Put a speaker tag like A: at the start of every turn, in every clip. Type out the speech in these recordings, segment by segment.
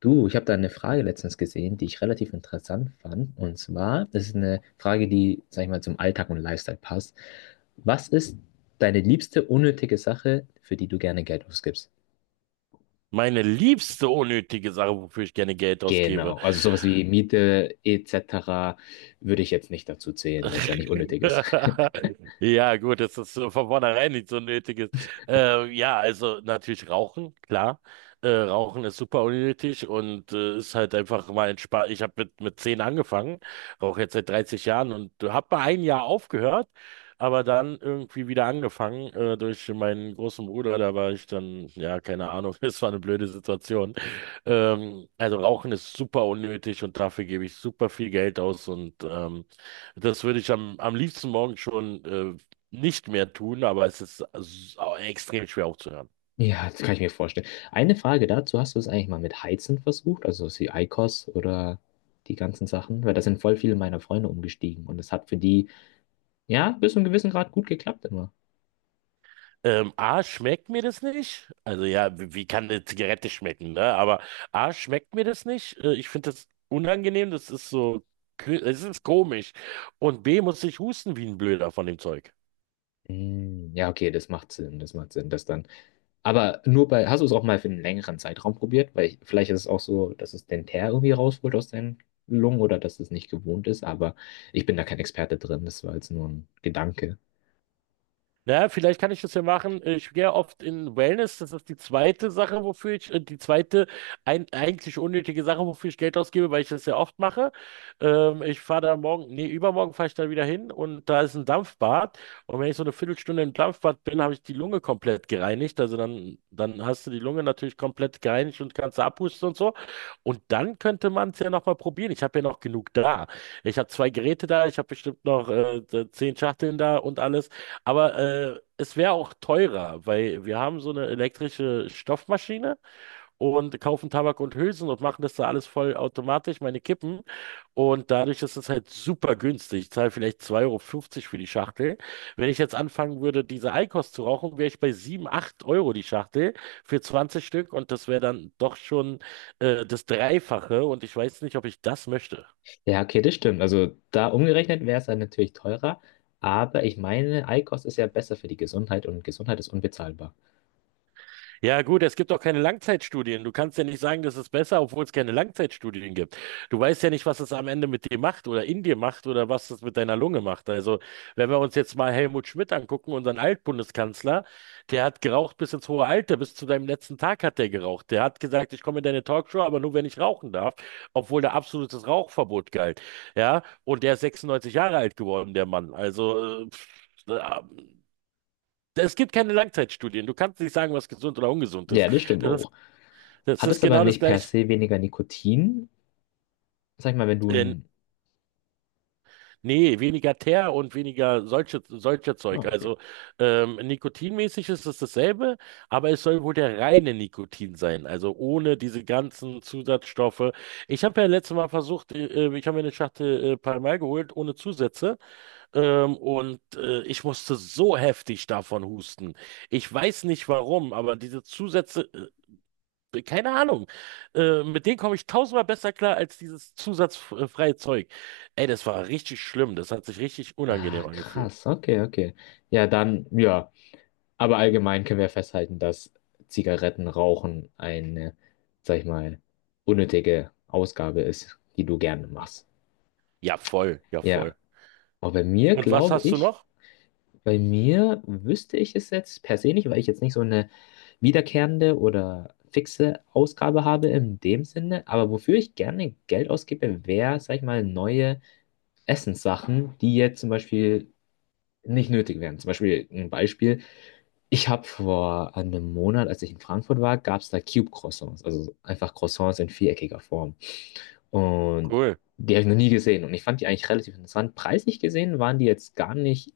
A: Du, ich habe da eine Frage letztens gesehen, die ich relativ interessant fand. Und zwar, das ist eine Frage, die, sag ich mal, zum Alltag und Lifestyle passt. Was ist deine liebste unnötige Sache, für die du gerne Geld ausgibst?
B: Meine liebste unnötige Sache, wofür ich gerne Geld ausgebe.
A: Genau, also sowas wie Miete etc. würde ich jetzt nicht dazu zählen, weil es ja nicht unnötig ist.
B: Ja, gut, dass das von vornherein nicht so nötig ist. Ja, also natürlich Rauchen, klar. Rauchen ist super unnötig und ist halt einfach mal entspannt. Ich habe mit 10 angefangen, rauche jetzt seit 30 Jahren und habe mal ein Jahr aufgehört, aber dann irgendwie wieder angefangen durch meinen großen Bruder. Da war ich dann, ja, keine Ahnung, es war eine blöde Situation. Also Rauchen ist super unnötig und dafür gebe ich super viel Geld aus und das würde ich am liebsten morgen schon nicht mehr tun, aber es ist extrem schwer aufzuhören.
A: Ja, das kann ich mir vorstellen. Eine Frage dazu, hast du es eigentlich mal mit Heizen versucht, also sowas wie IQOS oder die ganzen Sachen? Weil da sind voll viele meiner Freunde umgestiegen und es hat für die, ja, bis zu einem gewissen Grad gut geklappt immer.
B: A, schmeckt mir das nicht? Also ja, wie kann eine Zigarette schmecken, ne? Aber A, schmeckt mir das nicht? Ich finde das unangenehm, das ist so, es ist komisch. Und B, muss ich husten wie ein Blöder von dem Zeug.
A: Mm, ja, okay, das macht Sinn, das macht Sinn, das dann. Aber nur bei, hast du es auch mal für einen längeren Zeitraum probiert? Weil ich, vielleicht ist es auch so, dass es den Teer irgendwie rausholt aus deinen Lungen oder dass es nicht gewohnt ist, aber ich bin da kein Experte drin, das war jetzt nur ein Gedanke.
B: Naja, vielleicht kann ich das ja machen. Ich gehe oft in Wellness. Das ist die zweite Sache, wofür ich, die zweite eigentlich unnötige Sache, wofür ich Geld ausgebe, weil ich das ja oft mache. Ich fahre da morgen, nee, übermorgen fahre ich da wieder hin und da ist ein Dampfbad. Und wenn ich so eine Viertelstunde im Dampfbad bin, habe ich die Lunge komplett gereinigt. Also dann hast du die Lunge natürlich komplett gereinigt und kannst abpusten und so. Und dann könnte man es ja nochmal probieren. Ich habe ja noch genug da. Ich habe zwei Geräte da, ich habe bestimmt noch 10 Schachteln da und alles. Aber es wäre auch teurer, weil wir haben so eine elektrische Stoffmaschine und kaufen Tabak und Hülsen und machen das da alles voll automatisch, meine Kippen. Und dadurch ist es halt super günstig. Ich zahle vielleicht 2,50 € für die Schachtel. Wenn ich jetzt anfangen würde, diese Eikost zu rauchen, wäre ich bei 7, 8 € die Schachtel für 20 Stück. Und das wäre dann doch schon das Dreifache. Und ich weiß nicht, ob ich das möchte.
A: Ja, okay, das stimmt. Also da umgerechnet wäre es dann natürlich teurer, aber ich meine, Eikost ist ja besser für die Gesundheit und Gesundheit ist unbezahlbar.
B: Ja, gut, es gibt auch keine Langzeitstudien. Du kannst ja nicht sagen, das ist besser, obwohl es keine Langzeitstudien gibt. Du weißt ja nicht, was es am Ende mit dir macht oder in dir macht oder was es mit deiner Lunge macht. Also, wenn wir uns jetzt mal Helmut Schmidt angucken, unseren Altbundeskanzler, der hat geraucht bis ins hohe Alter, bis zu deinem letzten Tag hat der geraucht. Der hat gesagt, ich komme in deine Talkshow, aber nur wenn ich rauchen darf, obwohl da absolutes Rauchverbot galt. Ja, und der ist 96 Jahre alt geworden, der Mann. Also, pff, es gibt keine Langzeitstudien. Du kannst nicht sagen, was gesund oder ungesund
A: Ja,
B: ist.
A: das stimmt
B: Das ist,
A: auch.
B: das
A: Hat
B: ist
A: es aber
B: genau das
A: nicht per
B: gleiche.
A: se weniger Nikotin? Sag ich mal, wenn du
B: Äh,
A: ein.
B: Nee, weniger Teer und weniger solche
A: Ah,
B: Zeug.
A: okay.
B: Also nikotinmäßig ist es dasselbe, aber es soll wohl der reine Nikotin sein, also ohne diese ganzen Zusatzstoffe. Ich habe ja letztes Mal versucht, ich habe mir eine Schachtel Pall Mall geholt ohne Zusätze und ich musste so heftig davon husten. Ich weiß nicht warum, aber diese Zusätze keine Ahnung. Mit denen komme ich tausendmal besser klar als dieses zusatzfreie Zeug. Ey, das war richtig schlimm. Das hat sich richtig
A: Ah,
B: unangenehm angefühlt.
A: krass. Okay, okay. Ja, dann, ja. Aber allgemein können wir festhalten, dass Zigarettenrauchen eine, sag ich mal, unnötige Ausgabe ist, die du gerne machst.
B: Ja, voll, ja, voll.
A: Ja. Aber bei mir
B: Und was
A: glaube
B: hast du
A: ich,
B: noch?
A: bei mir wüsste ich es jetzt per se nicht, weil ich jetzt nicht so eine wiederkehrende oder fixe Ausgabe habe in dem Sinne. Aber wofür ich gerne Geld ausgebe, wäre, sag ich mal, neue Essenssachen, die jetzt zum Beispiel nicht nötig wären. Zum Beispiel ein Beispiel. Ich habe vor einem Monat, als ich in Frankfurt war, gab es da Cube-Croissants, also einfach Croissants in viereckiger Form. Und
B: Cool.
A: die habe ich noch nie gesehen und ich fand die eigentlich relativ interessant. Preislich gesehen waren die jetzt gar nicht,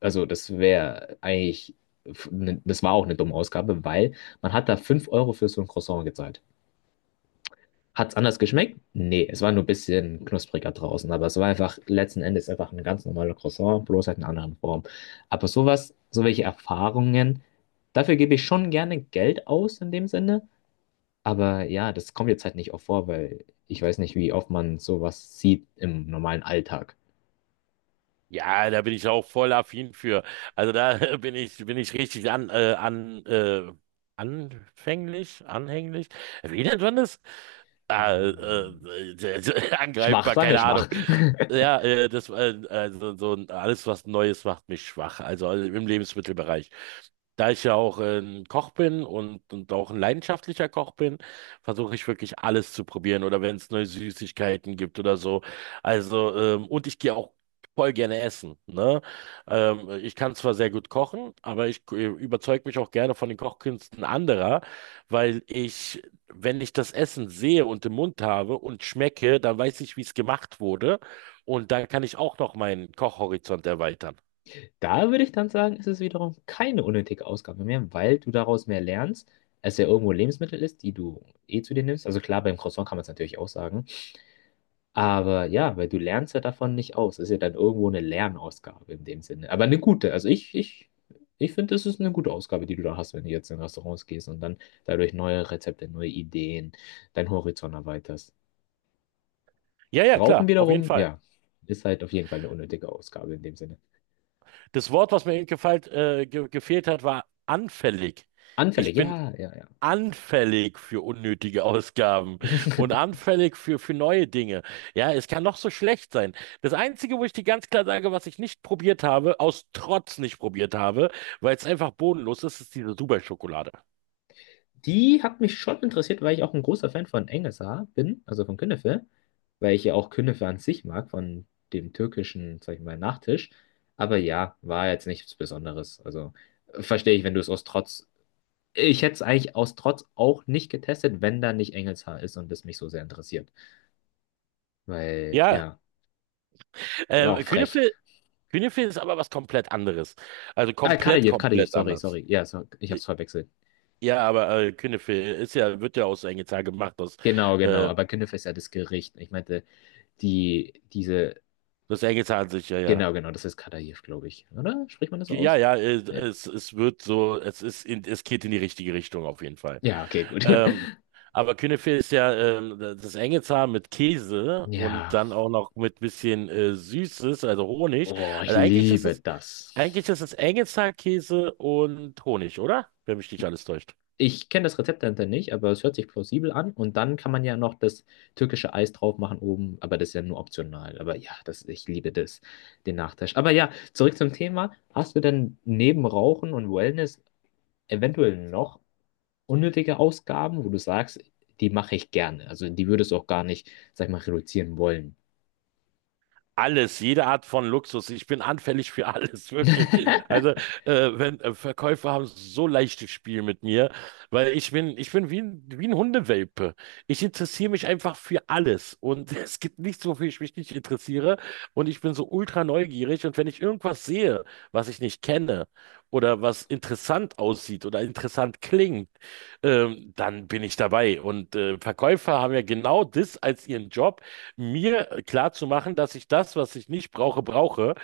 A: also das wäre eigentlich, das war auch eine dumme Ausgabe, weil man hat da 5 Euro für so ein Croissant gezahlt. Hat's anders geschmeckt? Nee, es war nur ein bisschen knuspriger draußen, aber es war einfach letzten Endes einfach ein ganz normaler Croissant, bloß halt in einer anderen Form. Aber sowas, so welche Erfahrungen, dafür gebe ich schon gerne Geld aus in dem Sinne, aber ja, das kommt jetzt halt nicht oft vor, weil ich weiß nicht, wie oft man sowas sieht im normalen Alltag.
B: Ja, da bin ich auch voll affin für. Also da bin ich richtig anfänglich, anhänglich. Wie nennt man das? Ah,
A: Hm, schwach,
B: angreifbar,
A: sagen wir
B: keine Ahnung.
A: schwach.
B: Ja, also so alles, was Neues macht mich schwach. Also im Lebensmittelbereich. Da ich ja auch ein Koch bin und auch ein leidenschaftlicher Koch bin, versuche ich wirklich alles zu probieren oder wenn es neue Süßigkeiten gibt oder so. Also, und ich gehe auch voll gerne essen. Ne? Ich kann zwar sehr gut kochen, aber ich überzeuge mich auch gerne von den Kochkünsten anderer, weil ich, wenn ich das Essen sehe und im Mund habe und schmecke, dann weiß ich, wie es gemacht wurde. Und dann kann ich auch noch meinen Kochhorizont erweitern.
A: Da würde ich dann sagen, ist es wiederum keine unnötige Ausgabe mehr, weil du daraus mehr lernst, als ja irgendwo Lebensmittel ist, die du eh zu dir nimmst. Also klar, beim Croissant kann man es natürlich auch sagen. Aber ja, weil du lernst ja davon nicht aus. Das ist ja dann irgendwo eine Lernausgabe in dem Sinne. Aber eine gute. Also ich finde, das ist eine gute Ausgabe, die du da hast, wenn du jetzt in Restaurants gehst und dann dadurch neue Rezepte, neue Ideen, deinen Horizont erweiterst.
B: Ja, ja,
A: Rauchen
B: klar, auf jeden
A: wiederum,
B: Fall.
A: ja, ist halt auf jeden Fall eine unnötige Ausgabe in dem Sinne.
B: Das Wort, was mir eben gefallen, ge gefehlt hat, war anfällig. Ich
A: Anfällig,
B: bin
A: ja, ja, ja.
B: anfällig für unnötige Ausgaben und anfällig für neue Dinge. Ja, es kann noch so schlecht sein. Das Einzige, wo ich dir ganz klar sage, was ich nicht probiert habe, aus Trotz nicht probiert habe, weil es einfach bodenlos ist, ist diese Dubai-Schokolade.
A: Die hat mich schon interessiert, weil ich auch ein großer Fan von Engelsa bin, also von Künefe, weil ich ja auch Künefe an sich mag, von dem türkischen, sag ich mal, Nachtisch. Aber ja, war jetzt nichts Besonderes. Also verstehe ich, wenn du es aus Trotz. Ich hätte es eigentlich aus Trotz auch nicht getestet, wenn da nicht Engelshaar ist und es mich so sehr interessiert. Weil,
B: Ja,
A: ja, ist auch frech.
B: Künefe, Künefe ist aber was komplett anderes. Also
A: Ah,
B: komplett,
A: Kadayev, Kadayev,
B: komplett
A: sorry,
B: anders.
A: sorry. Ja, so, ich hab's verwechselt.
B: Ja, aber Künefe ist ja, wird ja aus Engelzahn gemacht, aus,
A: Genau, genau.
B: äh,
A: Aber Künefe ist ja das Gericht. Ich meinte, die, diese...
B: das Engelzahn sich, ja, ja.
A: Genau, genau, das ist Kadaev, glaube ich. Oder? Spricht man das so
B: Ja,
A: aus?
B: ja,
A: Ja.
B: es wird so, es ist in, es geht in die richtige Richtung auf jeden Fall.
A: Ja, okay, gut.
B: Ähm, aber Küneffe ist ja das Engelshaar mit Käse und
A: Ja.
B: dann auch noch mit bisschen Süßes, also Honig.
A: Oh, ich
B: Also
A: liebe
B: eigentlich
A: das.
B: ist es Engelshaar, Käse und Honig, oder? Wenn mich nicht alles täuscht.
A: Ich kenne das Rezept dahinter nicht, aber es hört sich plausibel an. Und dann kann man ja noch das türkische Eis drauf machen oben, aber das ist ja nur optional. Aber ja, das, ich liebe das, den Nachtisch. Aber ja, zurück zum Thema. Hast du denn neben Rauchen und Wellness eventuell noch unnötige Ausgaben, wo du sagst, die mache ich gerne? Also die würdest du auch gar nicht, sag ich mal, reduzieren wollen.
B: Alles, jede Art von Luxus. Ich bin anfällig für alles, wirklich. Also, wenn Verkäufer haben so leichtes Spiel mit mir, weil ich bin wie ein Hundewelpe. Ich interessiere mich einfach für alles. Und es gibt nichts, wofür ich mich nicht interessiere. Und ich bin so ultra neugierig. Und wenn ich irgendwas sehe, was ich nicht kenne oder was interessant aussieht oder interessant klingt, dann bin ich dabei. Und Verkäufer haben ja genau das als ihren Job mir klar zu machen, dass ich das, was ich nicht brauche, brauche.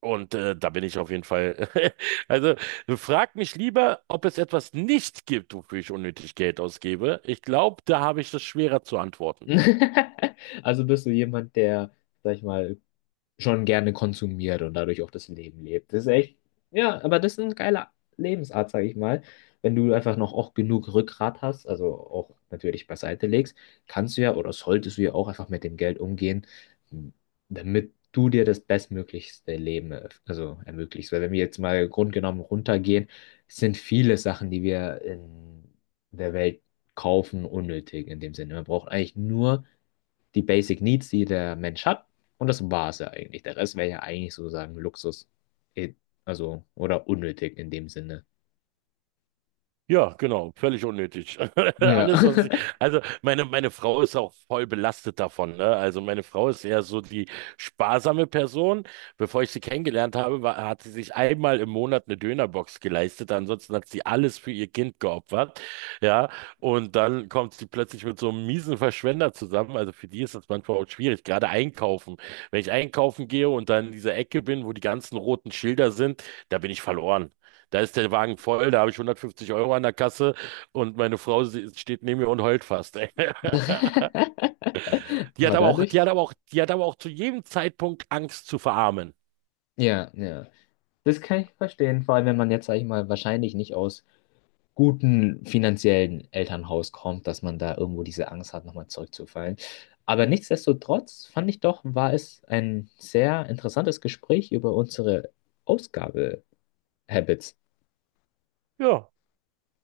B: Und da bin ich auf jeden Fall. Also frag mich lieber, ob es etwas nicht gibt, wofür ich unnötig Geld ausgebe. Ich glaube, da habe ich das schwerer zu antworten.
A: Also bist du jemand, der, sag ich mal, schon gerne konsumiert und dadurch auch das Leben lebt. Das ist echt, ja, aber das ist ein geiler Lebensart, sag ich mal. Wenn du einfach noch auch genug Rückgrat hast, also auch natürlich beiseite legst, kannst du ja oder solltest du ja auch einfach mit dem Geld umgehen, damit du dir das bestmöglichste Leben erf- also ermöglichst. Weil wenn wir jetzt mal grundgenommen runtergehen, sind viele Sachen, die wir in der Welt kaufen, unnötig in dem Sinne. Man braucht eigentlich nur die Basic Needs, die der Mensch hat. Und das war es ja eigentlich. Der Rest wäre ja eigentlich sozusagen Luxus. eh, Also, oder unnötig in dem Sinne.
B: Ja, genau, völlig unnötig.
A: Ja.
B: Alles, also meine Frau ist auch voll belastet davon, ne? Also meine Frau ist eher so die sparsame Person. Bevor ich sie kennengelernt habe, hat sie sich einmal im Monat eine Dönerbox geleistet. Ansonsten hat sie alles für ihr Kind geopfert. Ja, und dann kommt sie plötzlich mit so einem miesen Verschwender zusammen. Also für die ist das manchmal auch schwierig, gerade einkaufen. Wenn ich einkaufen gehe und dann in dieser Ecke bin, wo die ganzen roten Schilder sind, da bin ich verloren. Da ist der Wagen voll, da habe ich 150 € an der Kasse und meine Frau steht neben mir und heult fast.
A: Aber dadurch,
B: Die hat aber auch zu jedem Zeitpunkt Angst zu verarmen.
A: ja, ja. Das kann ich verstehen, vor allem wenn man jetzt, sag ich mal, wahrscheinlich nicht aus guten finanziellen Elternhaus kommt, dass man da irgendwo diese Angst hat, nochmal zurückzufallen. Aber nichtsdestotrotz fand ich doch, war es ein sehr interessantes Gespräch über unsere Ausgabe-Habits.
B: Ja.